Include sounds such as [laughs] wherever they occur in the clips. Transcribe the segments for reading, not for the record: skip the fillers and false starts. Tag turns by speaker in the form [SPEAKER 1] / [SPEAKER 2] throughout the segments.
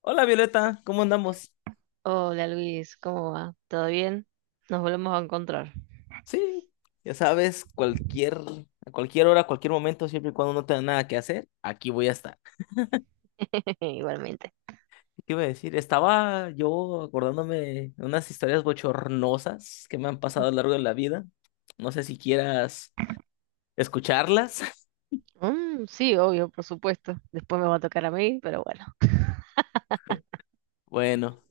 [SPEAKER 1] Hola Violeta, ¿cómo andamos?
[SPEAKER 2] Hola Luis, ¿cómo va? ¿Todo bien? Nos volvemos a encontrar,
[SPEAKER 1] Sí, ya sabes, a cualquier hora, a cualquier momento, siempre y cuando no tenga nada que hacer, aquí voy a estar.
[SPEAKER 2] [laughs] igualmente.
[SPEAKER 1] ¿Qué iba a decir? Estaba yo acordándome de unas historias bochornosas que me han pasado a lo largo de la vida. No sé si quieras escucharlas. [laughs]
[SPEAKER 2] Mm, sí, obvio, por supuesto. Después me va a tocar a mí, pero bueno. [laughs]
[SPEAKER 1] Bueno,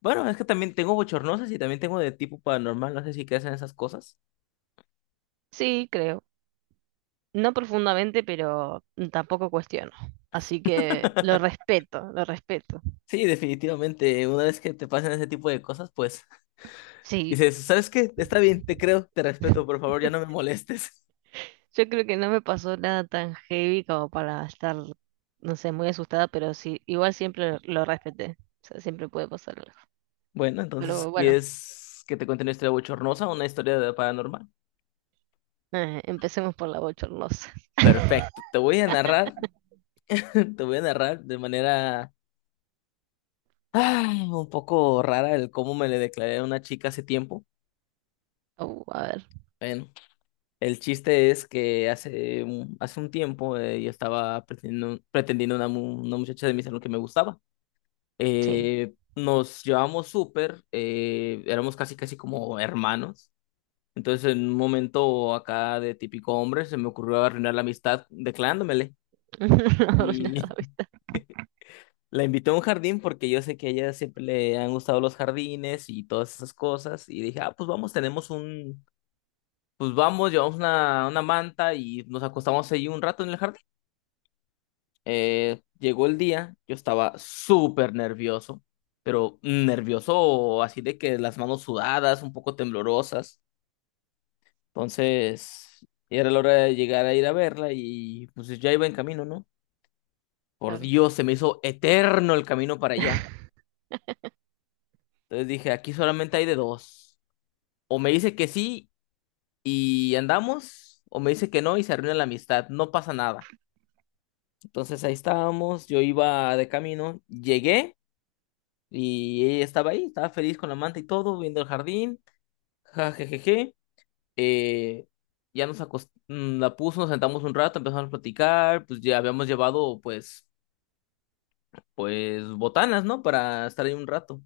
[SPEAKER 1] bueno, es que también tengo bochornosas y también tengo de tipo paranormal, no sé si crees en esas cosas.
[SPEAKER 2] Sí, creo. No profundamente, pero tampoco cuestiono. Así que lo respeto, lo respeto.
[SPEAKER 1] Sí, definitivamente, una vez que te pasan ese tipo de cosas, pues
[SPEAKER 2] Sí.
[SPEAKER 1] dices, ¿sabes qué? Está bien, te creo, te respeto, por favor, ya no me
[SPEAKER 2] [laughs]
[SPEAKER 1] molestes.
[SPEAKER 2] Yo creo que no me pasó nada tan heavy como para estar, no sé, muy asustada, pero sí, igual siempre lo respeté. O sea, siempre puede pasar algo.
[SPEAKER 1] Bueno, entonces,
[SPEAKER 2] Pero bueno,
[SPEAKER 1] ¿quieres que te cuente una historia bochornosa o una historia de paranormal?
[SPEAKER 2] empecemos por la bochornosa.
[SPEAKER 1] Perfecto, te voy a narrar, [laughs] te voy a narrar de manera un poco rara el cómo me le declaré a una chica hace tiempo.
[SPEAKER 2] A ver,
[SPEAKER 1] Bueno, el chiste es que hace un tiempo yo estaba pretendiendo una muchacha de mi salón que me gustaba.
[SPEAKER 2] sí.
[SPEAKER 1] Nos llevamos súper, éramos casi casi como hermanos. Entonces, en un momento acá de típico hombre, se me ocurrió arruinar la amistad declarándomele.
[SPEAKER 2] [laughs] Arruinar
[SPEAKER 1] Y
[SPEAKER 2] la vista,
[SPEAKER 1] [laughs] la invité a un jardín porque yo sé que a ella siempre le han gustado los jardines y todas esas cosas. Y dije, ah, pues pues vamos, llevamos una manta y nos acostamos ahí un rato en el jardín. Llegó el día, yo estaba súper nervioso, pero nervioso así de que las manos sudadas, un poco temblorosas. Entonces, era la hora de llegar a ir a verla y pues ya iba en camino, ¿no? Por
[SPEAKER 2] claro.
[SPEAKER 1] Dios, se me hizo eterno el camino para allá.
[SPEAKER 2] [laughs]
[SPEAKER 1] Entonces dije, aquí solamente hay de dos. O me dice que sí y andamos, o me dice que no y se arruina la amistad, no pasa nada. Entonces ahí estábamos, yo iba de camino, llegué y ella estaba ahí, estaba feliz con la manta y todo, viendo el jardín, jajajaja. Eh, ya nos acostamos, la puso, nos sentamos un rato, empezamos a platicar, pues ya habíamos llevado pues botanas, ¿no? Para estar ahí un rato.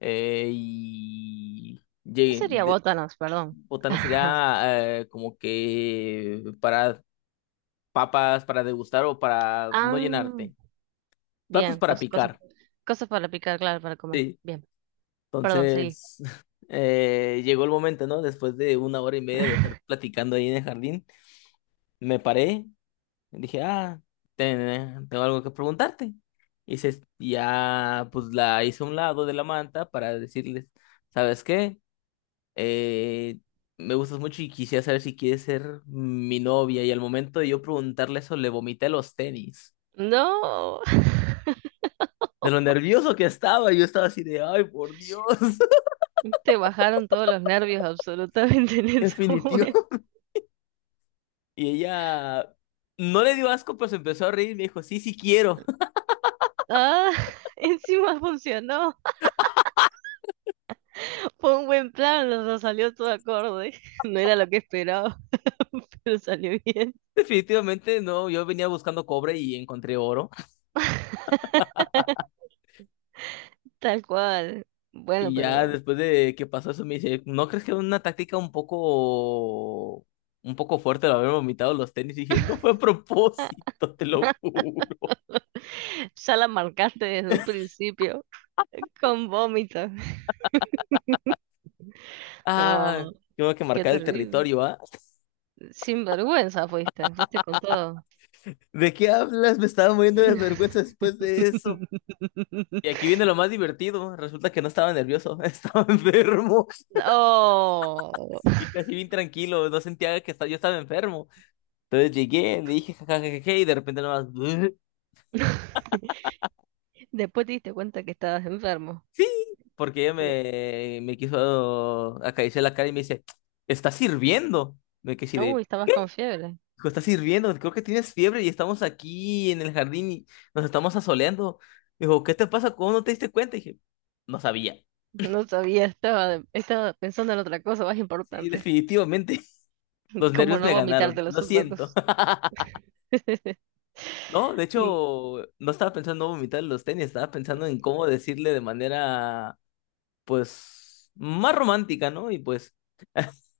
[SPEAKER 1] Eh, y
[SPEAKER 2] ¿Qué
[SPEAKER 1] llegué-
[SPEAKER 2] sería
[SPEAKER 1] de-
[SPEAKER 2] botanas? Perdón. [laughs]
[SPEAKER 1] botanas
[SPEAKER 2] Ajá.
[SPEAKER 1] sería como que para papas, para degustar o para no
[SPEAKER 2] Ah,
[SPEAKER 1] llenarte. Platos
[SPEAKER 2] bien,
[SPEAKER 1] para
[SPEAKER 2] cosas,
[SPEAKER 1] picar.
[SPEAKER 2] cosas para picar, claro, para comer.
[SPEAKER 1] Sí.
[SPEAKER 2] Bien, perdón, seguí.
[SPEAKER 1] Entonces, [laughs] llegó el momento, ¿no? Después de 1 hora y media de estar
[SPEAKER 2] [laughs]
[SPEAKER 1] platicando ahí en el jardín, me paré, dije, ah, tengo algo que preguntarte. Pues la hice a un lado de la manta para decirles, ¿sabes qué? eh, me gustas mucho y quisiera saber si quieres ser mi novia. Y al momento de yo preguntarle eso, le vomité los tenis.
[SPEAKER 2] No, [laughs]
[SPEAKER 1] De lo nervioso que estaba, yo estaba así de, ay, por Dios, [laughs]
[SPEAKER 2] te bajaron todos los nervios absolutamente en ese momento.
[SPEAKER 1] definitivo. Y ella no le dio asco, pero se empezó a reír y me dijo, sí, sí quiero. [laughs]
[SPEAKER 2] Ah, [laughs] encima funcionó. Fue un buen plan, o sea, salió todo acorde. [laughs] No era lo que esperaba, [laughs] pero salió bien.
[SPEAKER 1] Definitivamente no, yo venía buscando cobre y encontré oro.
[SPEAKER 2] [laughs] Tal cual. Bueno,
[SPEAKER 1] Y ya
[SPEAKER 2] pero
[SPEAKER 1] después de que pasó eso, me dice, ¿no crees que era una táctica un poco fuerte el haber vomitado los tenis? Y dije, no fue a propósito, te lo juro.
[SPEAKER 2] ya la marcaste desde un principio con vómito.
[SPEAKER 1] Ah,
[SPEAKER 2] No,
[SPEAKER 1] tengo que
[SPEAKER 2] qué
[SPEAKER 1] marcar el
[SPEAKER 2] terrible.
[SPEAKER 1] territorio, ¿ah?
[SPEAKER 2] Sin vergüenza fuiste, fuiste con todo.
[SPEAKER 1] ¿De qué hablas? Me estaba muriendo de vergüenza después de eso.
[SPEAKER 2] [laughs]
[SPEAKER 1] Y aquí viene lo más divertido. Resulta que no estaba nervioso, [laughs] estaba enfermo
[SPEAKER 2] No.
[SPEAKER 1] y casi bien tranquilo. No sentía que yo estaba enfermo. Entonces llegué, le dije jajajaja y de repente nomás, "Bleh".
[SPEAKER 2] Después te diste cuenta que estabas enfermo.
[SPEAKER 1] Sí, porque me quiso acariciar la cara y me dice, ¿estás sirviendo? Me quedé así de,
[SPEAKER 2] Uy, estabas con fiebre.
[SPEAKER 1] Hijo, estás sirviendo, creo que tienes fiebre y estamos aquí en el jardín y nos estamos asoleando. Dijo, ¿qué te pasa? ¿Cómo no te diste cuenta? Dije, no sabía.
[SPEAKER 2] No sabía, estaba pensando en otra cosa más
[SPEAKER 1] Sí,
[SPEAKER 2] importante,
[SPEAKER 1] definitivamente. [laughs] Los
[SPEAKER 2] [laughs] como
[SPEAKER 1] nervios
[SPEAKER 2] no
[SPEAKER 1] me
[SPEAKER 2] vomitarte
[SPEAKER 1] ganaron.
[SPEAKER 2] los
[SPEAKER 1] Lo siento.
[SPEAKER 2] zapatos.
[SPEAKER 1] [laughs]
[SPEAKER 2] [laughs]
[SPEAKER 1] No, de hecho, no estaba pensando en vomitar los tenis, estaba pensando en cómo decirle de manera, pues, más romántica, ¿no? Y pues, [laughs]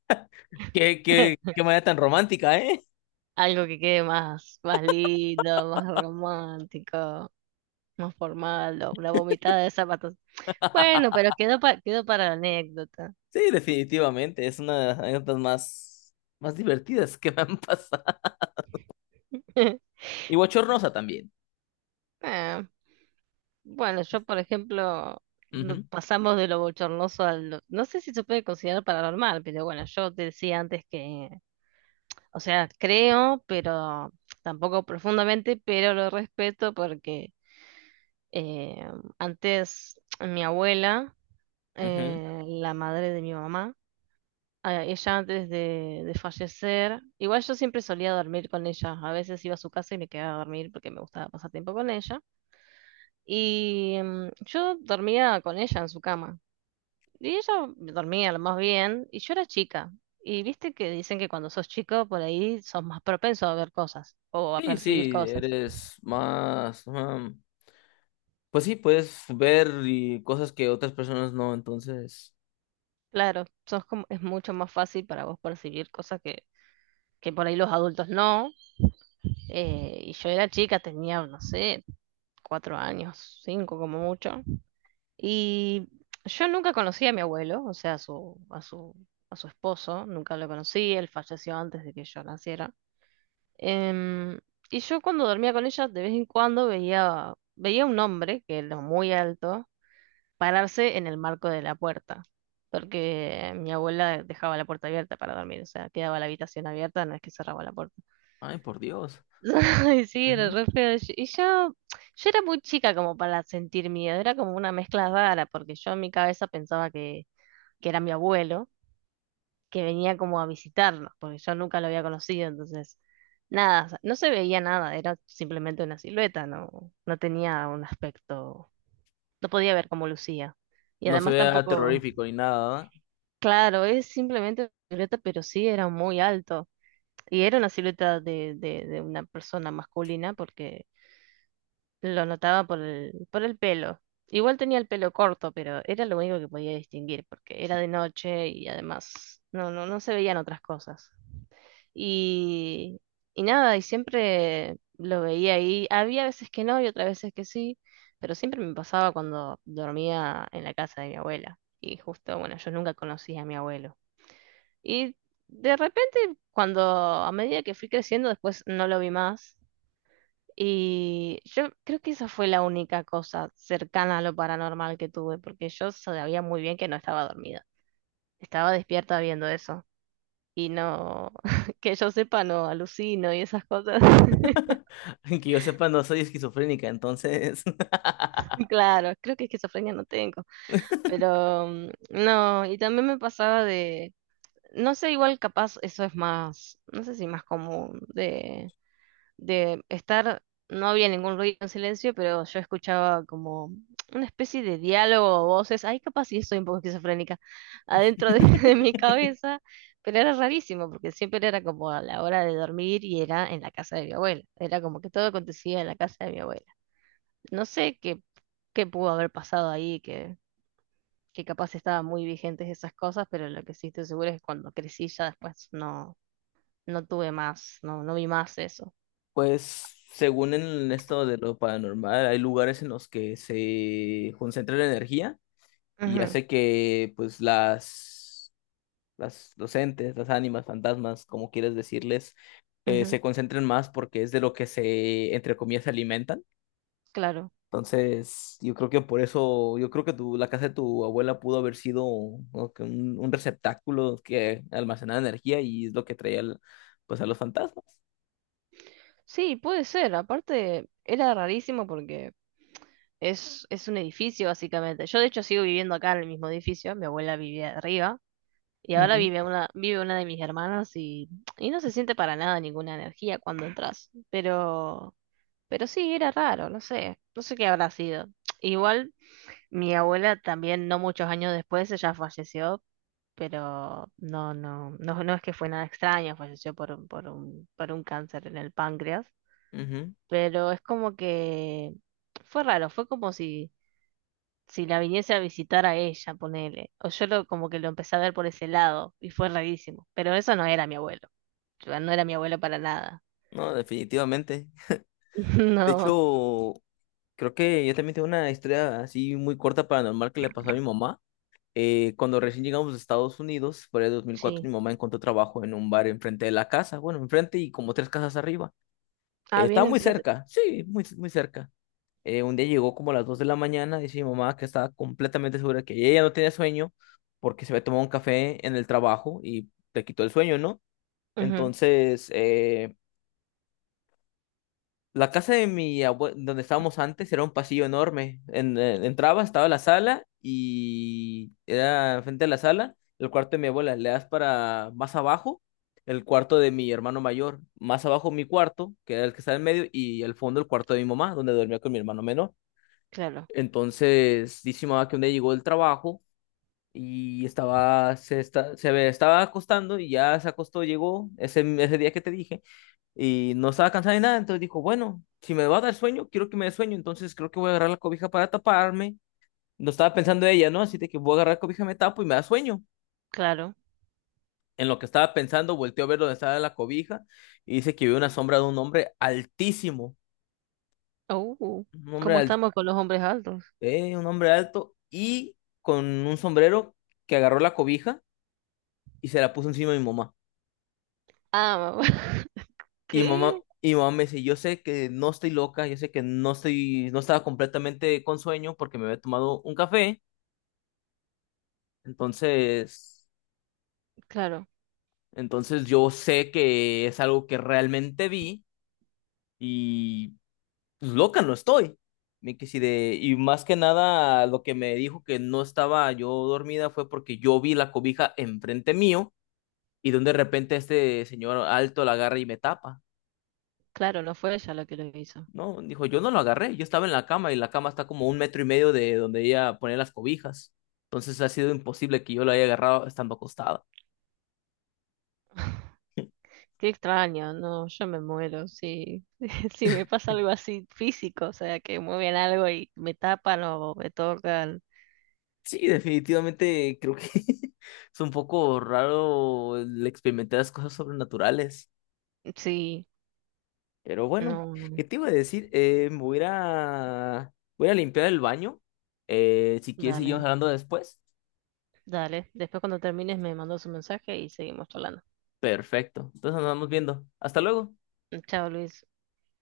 [SPEAKER 1] qué manera tan romántica, ¿eh?
[SPEAKER 2] Algo que quede más, más lindo, más romántico, más formal, o la vomitada de zapatos. Bueno, pero
[SPEAKER 1] [laughs]
[SPEAKER 2] quedó para la anécdota.
[SPEAKER 1] Sí, definitivamente. Es una de las anécdotas más divertidas que me han [laughs] pasado.
[SPEAKER 2] [laughs]
[SPEAKER 1] Y bochornosa también.
[SPEAKER 2] Ah, bueno, yo, por ejemplo,
[SPEAKER 1] Ujú,
[SPEAKER 2] pasamos de lo bochornoso al... No sé si se puede considerar paranormal, pero bueno, yo te decía antes que, o sea, creo, pero tampoco profundamente, pero lo respeto porque eh, antes mi abuela,
[SPEAKER 1] ujú.
[SPEAKER 2] la madre de mi mamá, a ella antes de fallecer. Igual yo siempre solía dormir con ella. A veces iba a su casa y me quedaba a dormir porque me gustaba pasar tiempo con ella. Y mm, yo dormía con ella en su cama. Y ella dormía lo más bien. Y yo era chica. Y viste que dicen que cuando sos chico, por ahí sos más propenso a ver cosas o a
[SPEAKER 1] Sí,
[SPEAKER 2] percibir
[SPEAKER 1] sí,
[SPEAKER 2] cosas.
[SPEAKER 1] eres más... ah, pues sí, puedes ver y cosas que otras personas no, entonces...
[SPEAKER 2] Claro, sos como, es mucho más fácil para vos percibir cosas que por ahí los adultos no. Y yo era chica, tenía, no sé, cuatro años, cinco como mucho. Y yo nunca conocí a mi abuelo, o sea, a su esposo, nunca lo conocí, él falleció antes de que yo naciera. Em, y yo cuando dormía con ella, de vez en cuando veía un hombre, que era muy alto, pararse en el marco de la puerta, porque mi abuela dejaba la puerta abierta para dormir, o sea, quedaba la habitación abierta, no es que cerraba la puerta.
[SPEAKER 1] Ay, por Dios.
[SPEAKER 2] [laughs] Ay, sí, era
[SPEAKER 1] Ujú.
[SPEAKER 2] re feo. Y yo, yo era muy chica como para sentir miedo, era como una mezcla rara, porque yo en mi cabeza pensaba que era mi abuelo, que venía como a visitarnos, porque yo nunca lo había conocido, entonces nada, o sea, no se veía nada, era simplemente una silueta, no, no tenía un aspecto, no podía ver cómo lucía. Y
[SPEAKER 1] No se
[SPEAKER 2] además
[SPEAKER 1] vea
[SPEAKER 2] tampoco,
[SPEAKER 1] terrorífico ni nada, ¿verdad?
[SPEAKER 2] claro, es simplemente una silueta, pero sí era muy alto. Y era una silueta de una persona masculina porque lo notaba por el pelo. Igual tenía el pelo corto, pero era lo único que podía distinguir porque era de noche y además no, no, no se veían otras cosas. Y, y nada, y siempre lo veía ahí. Había veces que no y otras veces que sí, pero siempre me pasaba cuando dormía en la casa de mi abuela. Y justo, bueno, yo nunca conocí a mi abuelo. Y de repente, cuando a medida que fui creciendo, después no lo vi más. Y yo creo que esa fue la única cosa cercana a lo paranormal que tuve, porque yo sabía muy bien que no estaba dormida. Estaba despierta viendo eso y no, [laughs] que yo sepa, no alucino y esas cosas. [laughs]
[SPEAKER 1] [laughs] Que yo sepa, no soy esquizofrénica, entonces...
[SPEAKER 2] Claro, creo que esquizofrenia no tengo, pero mm, no, y también me pasaba de, no sé, igual capaz eso es más, no sé si más común, de estar, no había ningún ruido en silencio, pero yo escuchaba como una especie de diálogo o voces, ay, capaz sí estoy un poco esquizofrénica, adentro de, [laughs] de
[SPEAKER 1] [laughs]
[SPEAKER 2] mi cabeza, pero era rarísimo, porque siempre era como a la hora de dormir y era en la casa de mi abuela, era como que todo acontecía en la casa de mi abuela. No sé qué, qué pudo haber pasado ahí, que capaz estaban muy vigentes esas cosas, pero lo que sí estoy segura es que cuando crecí ya después no, no tuve más, no, no vi más eso.
[SPEAKER 1] Pues según en esto de lo paranormal, hay lugares en los que se concentra la energía y
[SPEAKER 2] Ujú,
[SPEAKER 1] hace que pues los entes, las ánimas, fantasmas, como quieras decirles,
[SPEAKER 2] ujú,
[SPEAKER 1] se concentren más porque es de lo que se, entre comillas, se alimentan.
[SPEAKER 2] claro.
[SPEAKER 1] Entonces, yo creo que por eso, yo creo que la casa de tu abuela pudo haber sido ¿no? que un receptáculo que almacenaba energía y es lo que pues a los fantasmas.
[SPEAKER 2] Sí, puede ser. Aparte, era rarísimo porque es un edificio, básicamente. Yo, de hecho, sigo viviendo acá en el mismo edificio. Mi abuela vivía arriba. Y ahora
[SPEAKER 1] Ujú,
[SPEAKER 2] vive una de mis hermanas y no se siente para nada ninguna energía cuando entras. Pero sí, era raro, no sé. No sé qué habrá sido. Igual, mi abuela también, no muchos años después, ella falleció. Pero no, no, no, no es que fue nada extraño, falleció por un cáncer en el páncreas.
[SPEAKER 1] ujú.
[SPEAKER 2] Pero es como que fue raro, fue como si, si la viniese a visitar a ella, ponele. O yo lo, como que lo empecé a ver por ese lado y fue rarísimo. Pero eso no era mi abuelo. Yo- No era mi abuelo para nada.
[SPEAKER 1] No, definitivamente.
[SPEAKER 2] [laughs]
[SPEAKER 1] De
[SPEAKER 2] No,
[SPEAKER 1] hecho, creo que yo también tengo una historia así muy corta paranormal que le pasó a mi mamá. Cuando recién llegamos a Estados Unidos, por ahí de 2004, mi
[SPEAKER 2] sí.
[SPEAKER 1] mamá encontró trabajo en un bar enfrente de la casa, bueno, enfrente y como tres casas arriba.
[SPEAKER 2] Ah,
[SPEAKER 1] Estaba
[SPEAKER 2] bien
[SPEAKER 1] muy
[SPEAKER 2] enfrente.
[SPEAKER 1] cerca, sí, muy, muy cerca. Un día llegó como a las 2 de la mañana, dice mi mamá que estaba completamente segura que ella no tenía sueño porque se había tomado un café en el trabajo y te quitó el sueño, ¿no?
[SPEAKER 2] Ujú,
[SPEAKER 1] Entonces, eh, la casa de mi abuelo, donde estábamos antes, era un pasillo enorme. Entraba, estaba la sala y era frente a la sala, el cuarto de mi abuela. Le das para más abajo, el cuarto de mi hermano mayor. Más abajo mi cuarto, que era el que está en medio, y al fondo el cuarto de mi mamá, donde dormía con mi hermano menor.
[SPEAKER 2] claro,
[SPEAKER 1] Entonces, dice mi mamá que un día llegó del trabajo y estaba, se, esta- se ve- estaba acostando y ya se acostó, llegó ese día que te dije y no estaba cansada ni nada, entonces dijo, bueno, si me va a dar sueño, quiero que me dé sueño, entonces creo que voy a agarrar la cobija para taparme. No estaba pensando ella, ¿no? Así de que voy a agarrar la cobija, me tapo y me da sueño.
[SPEAKER 2] claro.
[SPEAKER 1] En lo que estaba pensando, volteó a ver dónde estaba la cobija y dice que vio una sombra de un hombre altísimo,
[SPEAKER 2] Uh,
[SPEAKER 1] un hombre,
[SPEAKER 2] ¿Cómo
[SPEAKER 1] al-
[SPEAKER 2] estamos con los hombres altos?
[SPEAKER 1] un hombre alto y con un sombrero que agarró la cobija y se la puso encima de mi mamá.
[SPEAKER 2] Ah, [laughs]
[SPEAKER 1] Y mamá,
[SPEAKER 2] ¿qué?
[SPEAKER 1] y mamá me dice, yo sé que no estoy loca, yo sé que no estaba completamente con sueño porque me había tomado un café, Entonces,
[SPEAKER 2] Claro,
[SPEAKER 1] entonces yo sé que es algo que realmente vi y pues, loca no estoy. Me quedé así de, y más que nada lo que me dijo que no estaba yo dormida fue porque yo vi la cobija enfrente mío y donde de repente este señor alto la agarra y me tapa.
[SPEAKER 2] claro, no fue ella la que lo hizo.
[SPEAKER 1] No, dijo, yo no lo agarré, yo estaba en la cama y la cama está como 1 metro y medio de donde ella pone las cobijas. Entonces ha sido imposible que yo la haya agarrado estando acostada.
[SPEAKER 2] [laughs] Qué extraño, no, yo me muero si, [laughs] si me pasa algo así físico, o sea, que mueven algo y me tapan o me tocan.
[SPEAKER 1] Sí, definitivamente creo que [laughs] es un poco raro el experimentar las cosas sobrenaturales.
[SPEAKER 2] Sí,
[SPEAKER 1] Pero bueno,
[SPEAKER 2] no,
[SPEAKER 1] ¿qué
[SPEAKER 2] no,
[SPEAKER 1] te iba a decir? Me voy a, ir a- voy a limpiar el baño. Si quieres, seguimos
[SPEAKER 2] dale,
[SPEAKER 1] hablando después.
[SPEAKER 2] dale. Después cuando termines me mandas un mensaje y seguimos hablando.
[SPEAKER 1] Perfecto. Entonces nos vamos viendo. Hasta luego.
[SPEAKER 2] Chao, Luis.